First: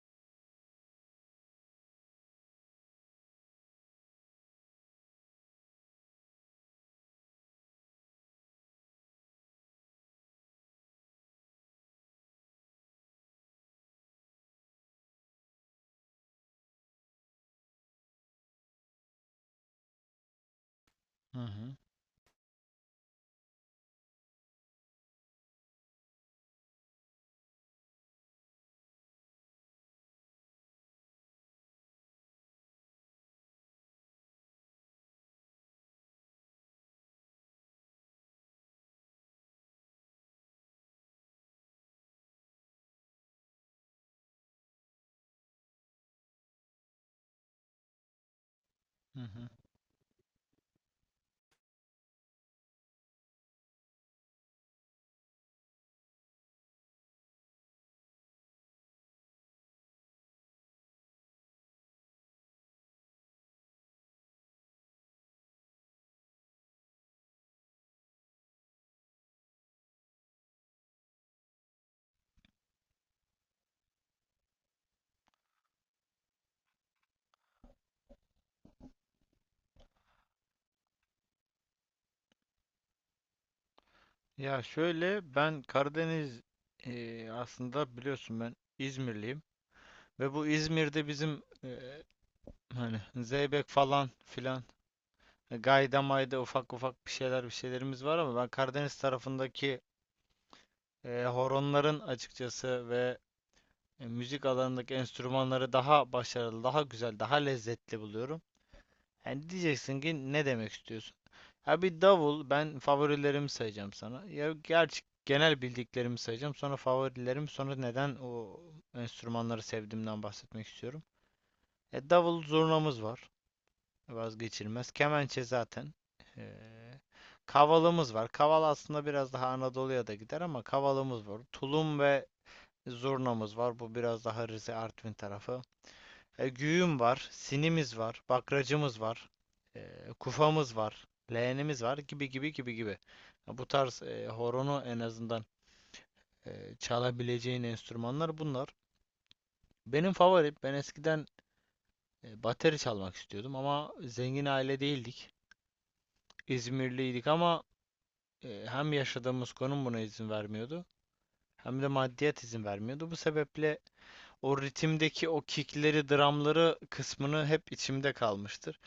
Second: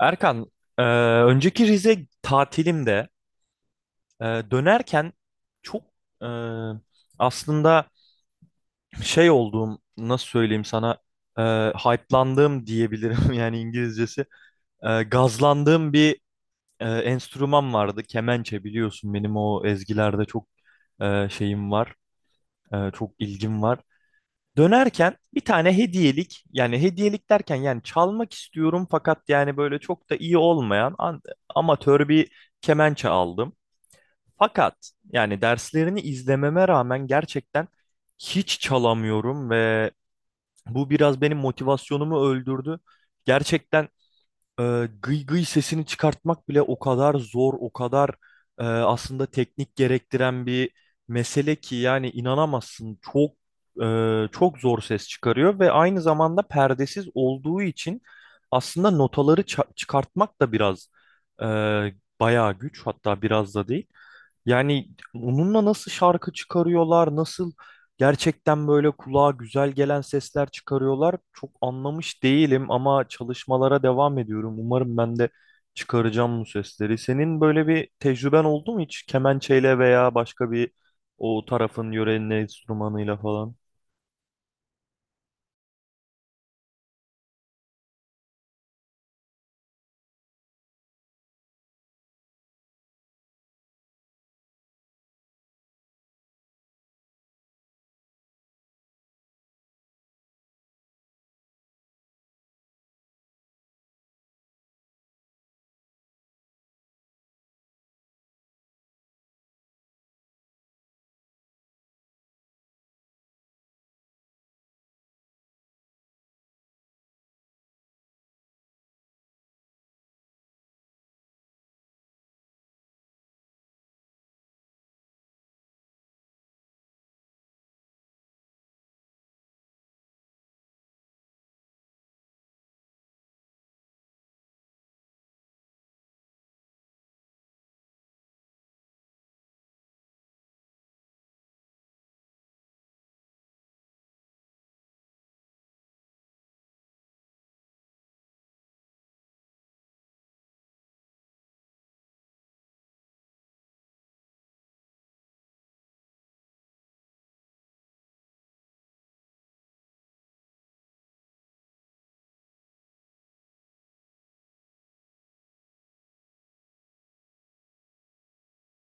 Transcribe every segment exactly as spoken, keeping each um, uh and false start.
Erkan, e, önceki Rize tatilimde e, dönerken çok e, aslında şey olduğum, nasıl söyleyeyim sana, e, hype'landığım diyebilirim yani İngilizcesi. E, gazlandığım bir e, enstrüman vardı, kemençe biliyorsun benim o ezgilerde çok e, Hı şeyim hı, var, e, çok ilgim var. Dönerken bir tane hediyelik yani hediyelik derken yani çalmak istiyorum fakat yani böyle çok da iyi olmayan an- amatör bir kemençe aldım. Fakat yani derslerini izlememe rağmen gerçekten hiç çalamıyorum ve bu biraz benim motivasyonumu öldürdü. Gerçekten e, gıy gıy sesini çıkartmak bile o kadar zor, o kadar e, hı aslında hı. teknik gerektiren bir mesele ki yani inanamazsın. Çok e, çok zor ses çıkarıyor ve aynı zamanda perdesiz olduğu için aslında notaları ça- çıkartmak da biraz e, bayağı güç hatta biraz da değil. Yani onunla nasıl şarkı çıkarıyorlar, nasıl gerçekten böyle kulağa güzel gelen sesler çıkarıyorlar çok anlamış değilim ama çalışmalara devam ediyorum. Umarım ben de çıkaracağım bu sesleri. Senin böyle bir tecrüben oldu mu hiç kemençeyle veya başka bir o tarafın yörenin enstrümanıyla falan? Ya şöyle ben Karadeniz e, aslında biliyorsun ben İzmirliyim ve bu İzmir'de bizim e, hani zeybek falan filan e, gayda mayda ufak ufak bir şeyler bir şeylerimiz var ama ben Karadeniz tarafındaki e, horonların açıkçası ve e, müzik alanındaki enstrümanları daha başarılı, daha güzel, daha lezzetli buluyorum. Yani diyeceksin ki ne demek istiyorsun? Ya bir davul ben favorilerimi sayacağım sana. Ya gerçi genel bildiklerimi sayacağım. Sonra favorilerim, sonra neden o enstrümanları sevdiğimden bahsetmek istiyorum. E, Davul zurnamız var. Vazgeçilmez. Kemençe zaten. Ee, Kavalımız var. Kaval aslında biraz daha Anadolu'ya da gider ama kavalımız var. Tulum ve zurnamız var. Bu biraz daha Rize Artvin tarafı. E, Güğüm var, sinimiz var, bakracımız var, e, kufamız var, leğenimiz var gibi gibi gibi gibi. Bu tarz e, horonu en azından e, çalabileceğin enstrümanlar bunlar. Benim favorim, ben eskiden e, bateri çalmak istiyordum ama zengin aile değildik. İzmirliydik ama e, hem yaşadığımız konum buna izin vermiyordu hem de maddiyat izin vermiyordu. Bu sebeple o ritimdeki o kickleri, drumları kısmını hep içimde kalmıştır.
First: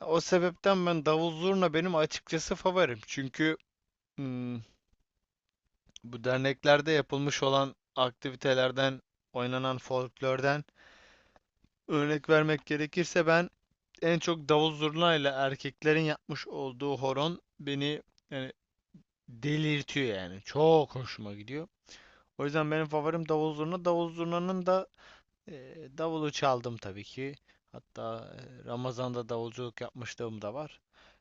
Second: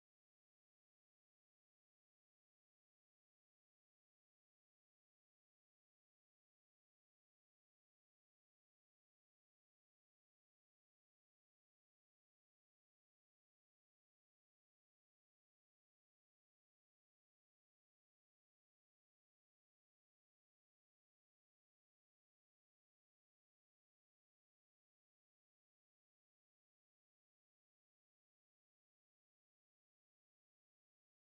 O sebepten ben davul zurna benim açıkçası favorim. Çünkü hmm, bu derneklerde yapılmış olan aktivitelerden, oynanan folklörden örnek vermek gerekirse ben en çok davul zurna ile erkeklerin yapmış olduğu horon beni yani delirtiyor yani. Çok hoşuma gidiyor. O yüzden benim favorim davul zurna. Davul zurnanın da Eee, davulu çaldım tabii ki. Hatta eee, Ramazan'da davulculuk yapmışlığım da var.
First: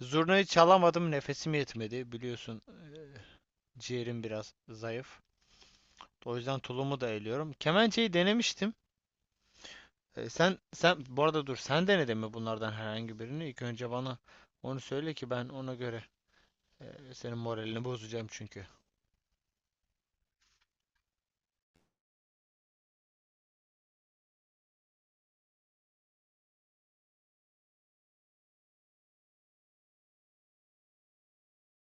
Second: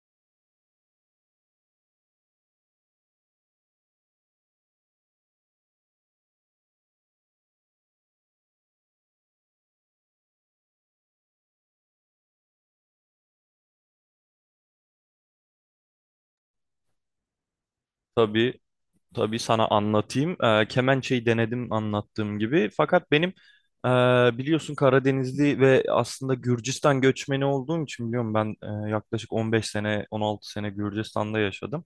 Zurnayı çalamadım, nefesim yetmedi. Biliyorsun eee, ciğerim biraz zayıf. O yüzden tulumu da eliyorum. Kemençeyi denemiştim. Eee, sen sen bu arada dur sen denedin mi bunlardan herhangi birini? İlk önce bana onu söyle ki ben ona göre eee, senin moralini bozacağım Tabii çünkü. Tabii sana anlatayım. Eee, kemençeyi denedim anlattığım gibi. Fakat benim eee, biliyorsun Karadenizli ve aslında Gürcistan göçmeni olduğum için biliyorum ben eee, yaklaşık on beş sene on altı sene Gürcistan'da yaşadım.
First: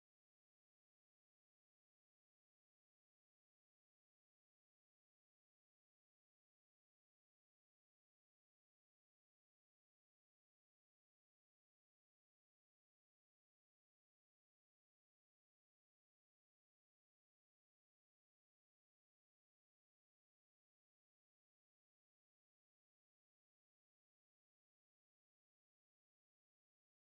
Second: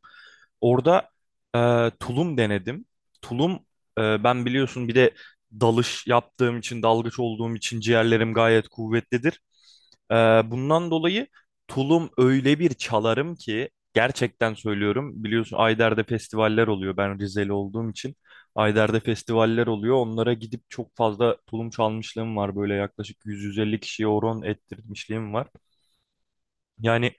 Orada eee, tulum denedim. Tulum eee, ben biliyorsun bir de dalış yaptığım için dalgıç olduğum için ciğerlerim gayet kuvvetlidir. Ee, Bundan dolayı tulum öyle bir çalarım ki gerçekten söylüyorum. Biliyorsun Ayder'de festivaller oluyor. Ben Rizeli olduğum için Ayder'de festivaller oluyor. Onlara gidip çok fazla tulum çalmışlığım var. Böyle yaklaşık yüz yüz elli kişiye horon ettirmişliğim var. Yani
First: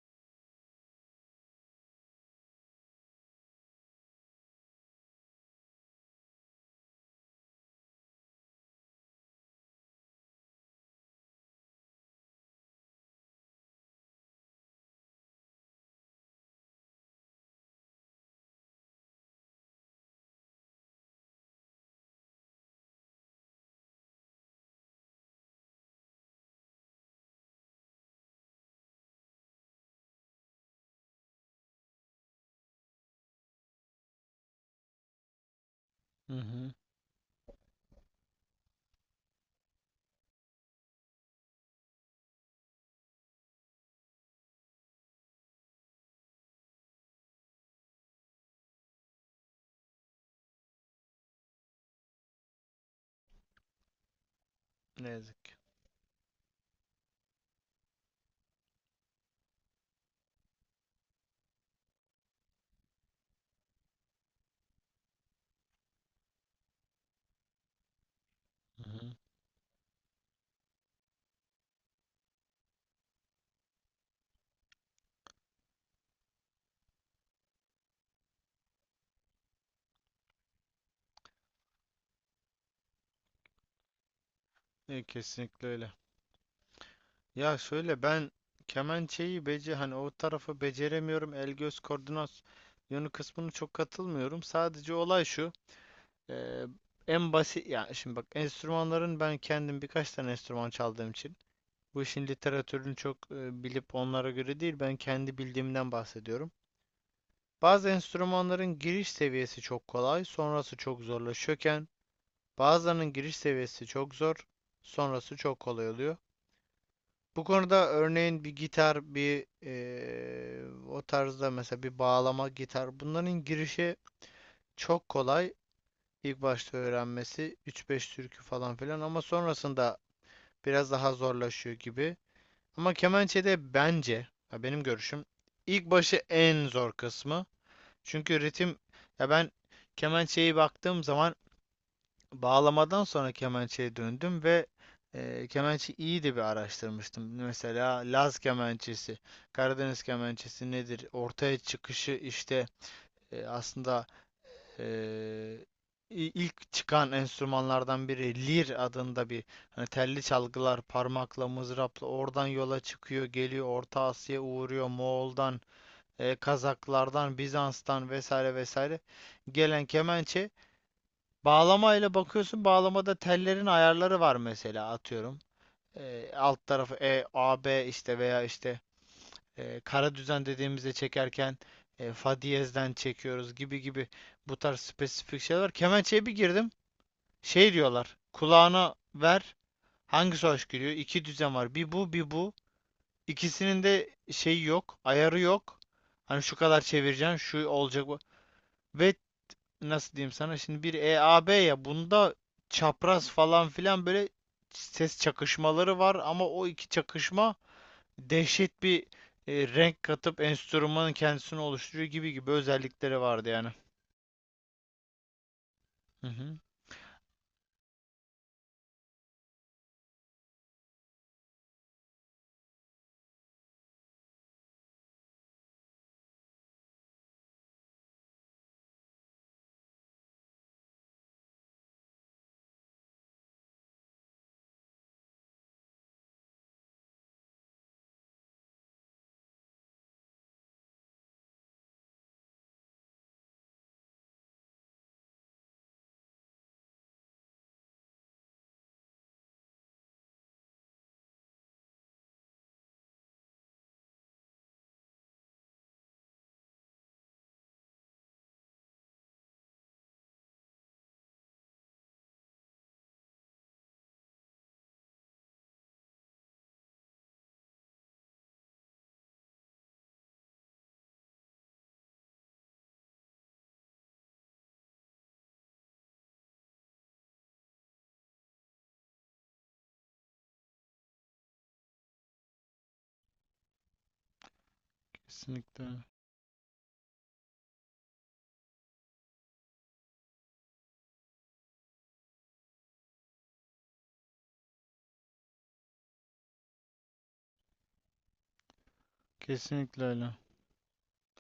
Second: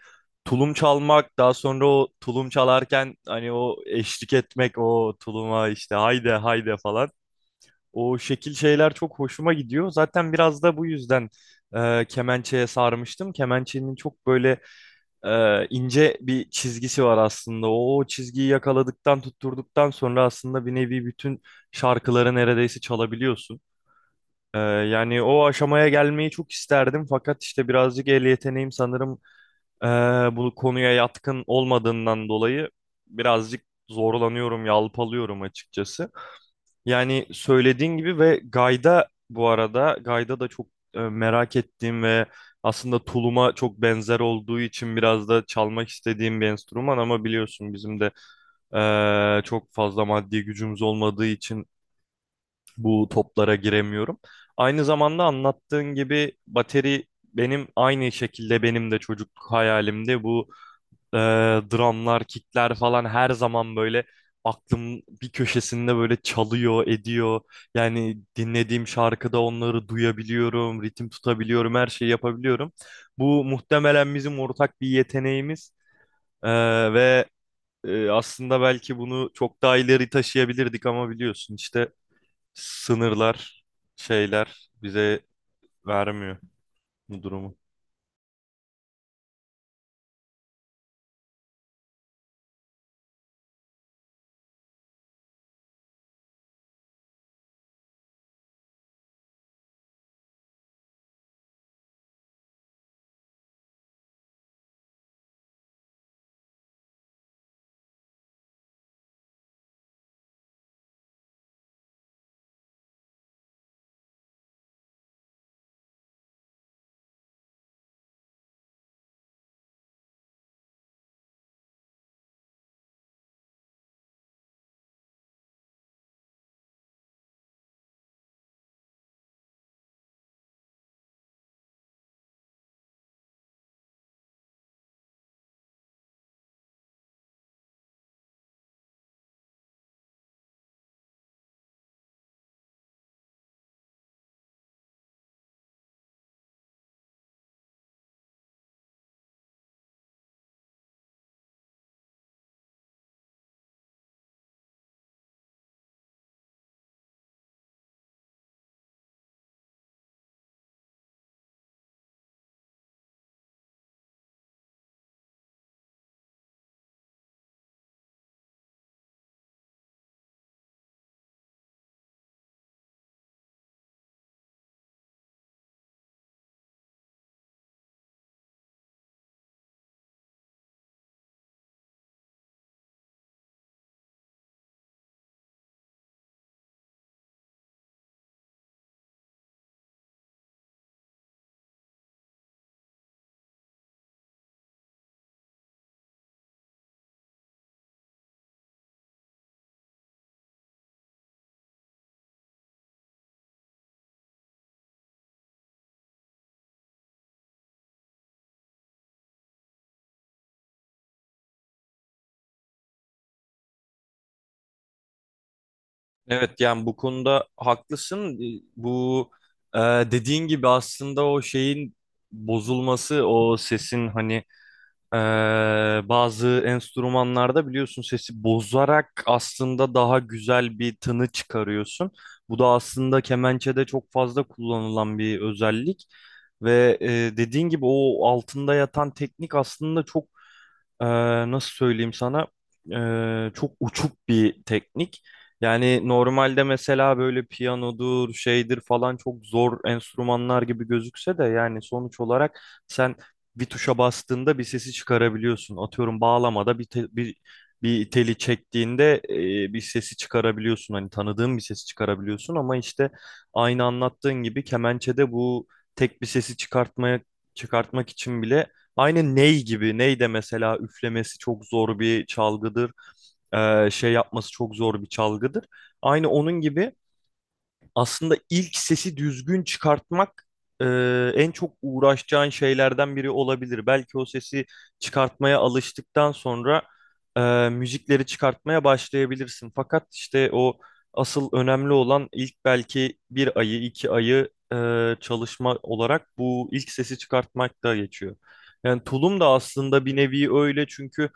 tulum çalmak daha sonra o tulum çalarken hani o eşlik etmek o tuluma işte haydi haydi falan. O şekil şeyler çok hoşuma gidiyor. Zaten biraz da bu yüzden e, kemençeye sarmıştım. Kemençenin çok böyle e, ince bir çizgisi var aslında. O çizgiyi yakaladıktan, tutturduktan sonra aslında bir nevi bütün şarkıları neredeyse çalabiliyorsun. E, yani o aşamaya gelmeyi çok isterdim. Fakat işte birazcık el yeteneğim sanırım e, bu konuya yatkın olmadığından dolayı birazcık zorlanıyorum, yalpalıyorum açıkçası. Hı hı. Yani söylediğin gibi ve Gayda bu arada Gayda da çok e, merak ettiğim ve aslında tuluma çok benzer olduğu için biraz da çalmak istediğim bir enstrüman ama biliyorsun bizim de e, çok fazla maddi gücümüz olmadığı için bu toplara giremiyorum. Aynı Ne zamanda yazık ki. anlattığın gibi bateri benim aynı şekilde benim de çocukluk hayalimdi. Bu e, drumlar, kickler falan her zaman böyle aklım bir köşesinde böyle çalıyor, ediyor. Yani dinlediğim Hı hı. şarkıda onları duyabiliyorum, ritim tutabiliyorum, her şeyi yapabiliyorum. Bu muhtemelen bizim ortak bir yeteneğimiz. E, ve e, aslında belki bunu çok daha ileri taşıyabilirdik ama biliyorsun işte sınırlar, şeyler E, bize kesinlikle öyle. vermiyor bu durumu. Ya şöyle ben kemençeyi bece hani o tarafı beceremiyorum. El göz koordinasyonu kısmını çok katılmıyorum. Sadece olay şu. eee, En basit ya şimdi bak enstrümanların ben kendim birkaç tane enstrüman çaldığım için bu işin literatürünü çok e, bilip onlara göre değil ben kendi bildiğimden bahsediyorum. Bazı enstrümanların giriş seviyesi çok kolay, sonrası çok zorlaşıyorken bazılarının giriş seviyesi çok zor, sonrası çok kolay oluyor. Bu konuda örneğin bir gitar, bir eee, o tarzda mesela bir bağlama gitar. Bunların girişi çok kolay. İlk başta öğrenmesi üç beş türkü falan filan ama sonrasında biraz daha zorlaşıyor gibi. Ama kemençede bence, ya benim görüşüm, ilk başı en zor kısmı. Çünkü ritim, ya ben kemençeyi baktığım zaman bağlamadan sonra kemençeye döndüm ve e, kemençe iyi de bir araştırmıştım. Mesela Laz kemençesi, Karadeniz kemençesi nedir? Ortaya çıkışı işte e, aslında e, ilk çıkan enstrümanlardan biri lir adında bir hani telli çalgılar parmakla mızrapla oradan yola çıkıyor geliyor Orta Asya'ya uğruyor Moğol'dan e, Kazaklardan Bizans'tan vesaire vesaire gelen kemençe bağlamayla bakıyorsun. Bağlamada tellerin ayarları var mesela atıyorum. Ee, alt tarafı E, A, B işte veya işte e, kara düzen dediğimizde çekerken e, fa diyezden çekiyoruz gibi gibi bu tarz spesifik şeyler var. Kemençeye bir girdim. Şey diyorlar. Kulağına ver. Hangisi hoş geliyor? İki düzen var. Bir bu, bir bu. İkisinin de şeyi yok. Ayarı yok. Hani şu kadar çevireceksin, şu olacak bu. Ve nasıl diyeyim sana şimdi bir E A B ya bunda çapraz falan filan böyle ses çakışmaları var ama o iki çakışma dehşet bir e, renk katıp enstrümanın kendisini oluşturuyor gibi gibi özellikleri vardı yani. Hı hı, Evet, yani bu konuda haklısın. E, Bu e, dediğin gibi aslında o şeyin bozulması, o sesin hani e, bazı enstrümanlarda biliyorsun sesi bozarak aslında daha güzel bir tını çıkarıyorsun. Bu da aslında kemençede çok fazla kullanılan bir özellik. Ve e, dediğin gibi o altında yatan teknik aslında çok ee, nasıl söyleyeyim sana? Ee, çok uçuk bir teknik. Yani normalde mesela böyle piyanodur, şeydir falan çok zor enstrümanlar gibi gözükse de yani sonuç olarak sen bir tuşa bastığında bir sesi çıkarabiliyorsun. Atıyorum bağlamada bir te- bir bir teli çektiğinde e, bir sesi çıkarabiliyorsun. Hani tanıdığın bir sesi çıkarabiliyorsun ama işte aynı anlattığın gibi kemençede bu tek bir sesi çıkartmaya çıkartmak için bile aynı ney gibi. Ney de mesela üflemesi çok zor bir çalgıdır. Ee, şey yapması çok zor bir çalgıdır. Aynı onun gibi aslında ilk sesi düzgün çıkartmak e, en çok uğraşacağın şeylerden biri olabilir. Belki o sesi çıkartmaya kesinlikle öyle. alıştıktan sonra e, müzikleri çıkartmaya başlayabilirsin. Fakat işte o asıl önemli olan ilk belki bir ayı, iki ayı e, çalışma olarak bu ilk sesi çıkartmak da geçiyor. Yani tulum da Kesinlikle aslında bir öyle. nevi öyle çünkü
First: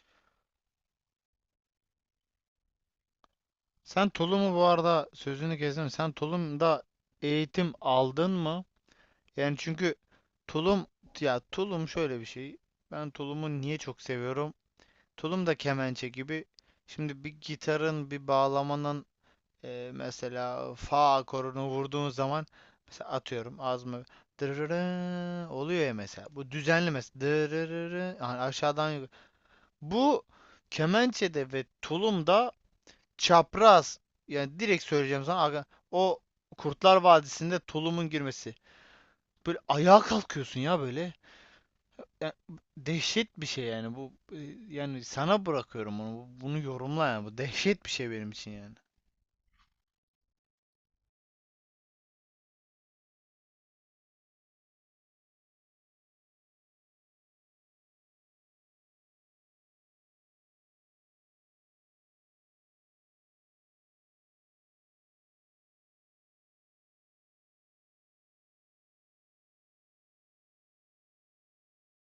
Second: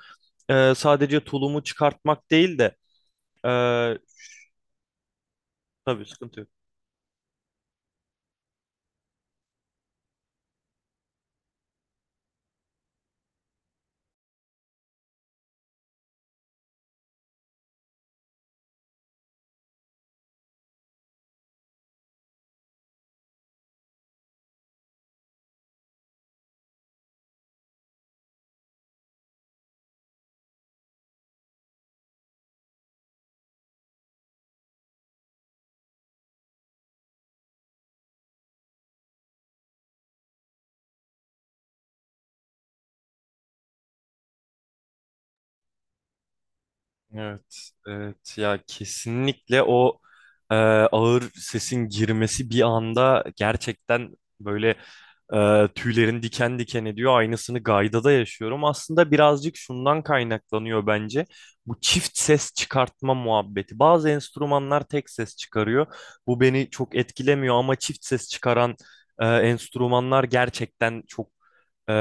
e, sadece tulumu çıkartmak değil de e, Sen Tulum'u bu arada sözünü kestim. tabii Sen sıkıntı yok. Tulum'da eğitim aldın mı? Yani çünkü tulum ya tulum şöyle bir şey. Ben Tulum'u niye çok seviyorum? Tulum da kemençe gibi. Şimdi bir gitarın, bir bağlamanın e, mesela fa akorunu vurduğun zaman mesela atıyorum az mı dırırı oluyor ya mesela. Bu düzenli mesela dırırı yani aşağıdan yukarı. Bu kemençede ve tulumda çapraz yani direkt söyleyeceğim sana o Kurtlar Vadisi'nde tulumun girmesi. Böyle ayağa kalkıyorsun ya böyle. Ya, dehşet bir şey yani bu e, yani sana bırakıyorum onu. Bu- bunu yorumla yani. Bu Evet, dehşet bir şey benim evet için ya yani. kesinlikle o e, ağır sesin girmesi bir anda gerçekten böyle ee, tüylerin diken diken ediyor. Aynısını Gayda'da yaşıyorum. Aslında birazcık şundan kaynaklanıyor bence. Bu çift ses çıkartma muhabbeti. Bazı enstrümanlar tek ses çıkarıyor. Bu beni çok etkilemiyor ama çift ses çıkaran e, enstrümanlar gerçekten çok e,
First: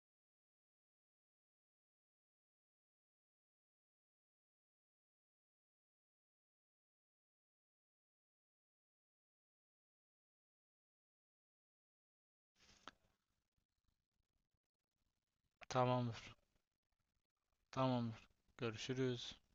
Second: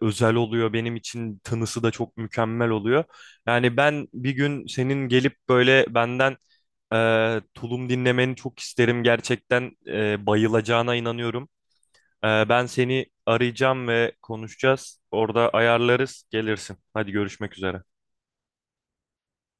özel oluyor. Benim için tınısı da çok mükemmel oluyor. Yani ben bir gün senin gelip böyle benden e, tulum dinlemeni çok isterim. Gerçekten e, bayılacağına inanıyorum. Ee, ben seni arayacağım ve konuşacağız. Orada ayarlarız, Tamamdır. gelirsin. Hadi görüşmek üzere. Tamamdır. Görüşürüz.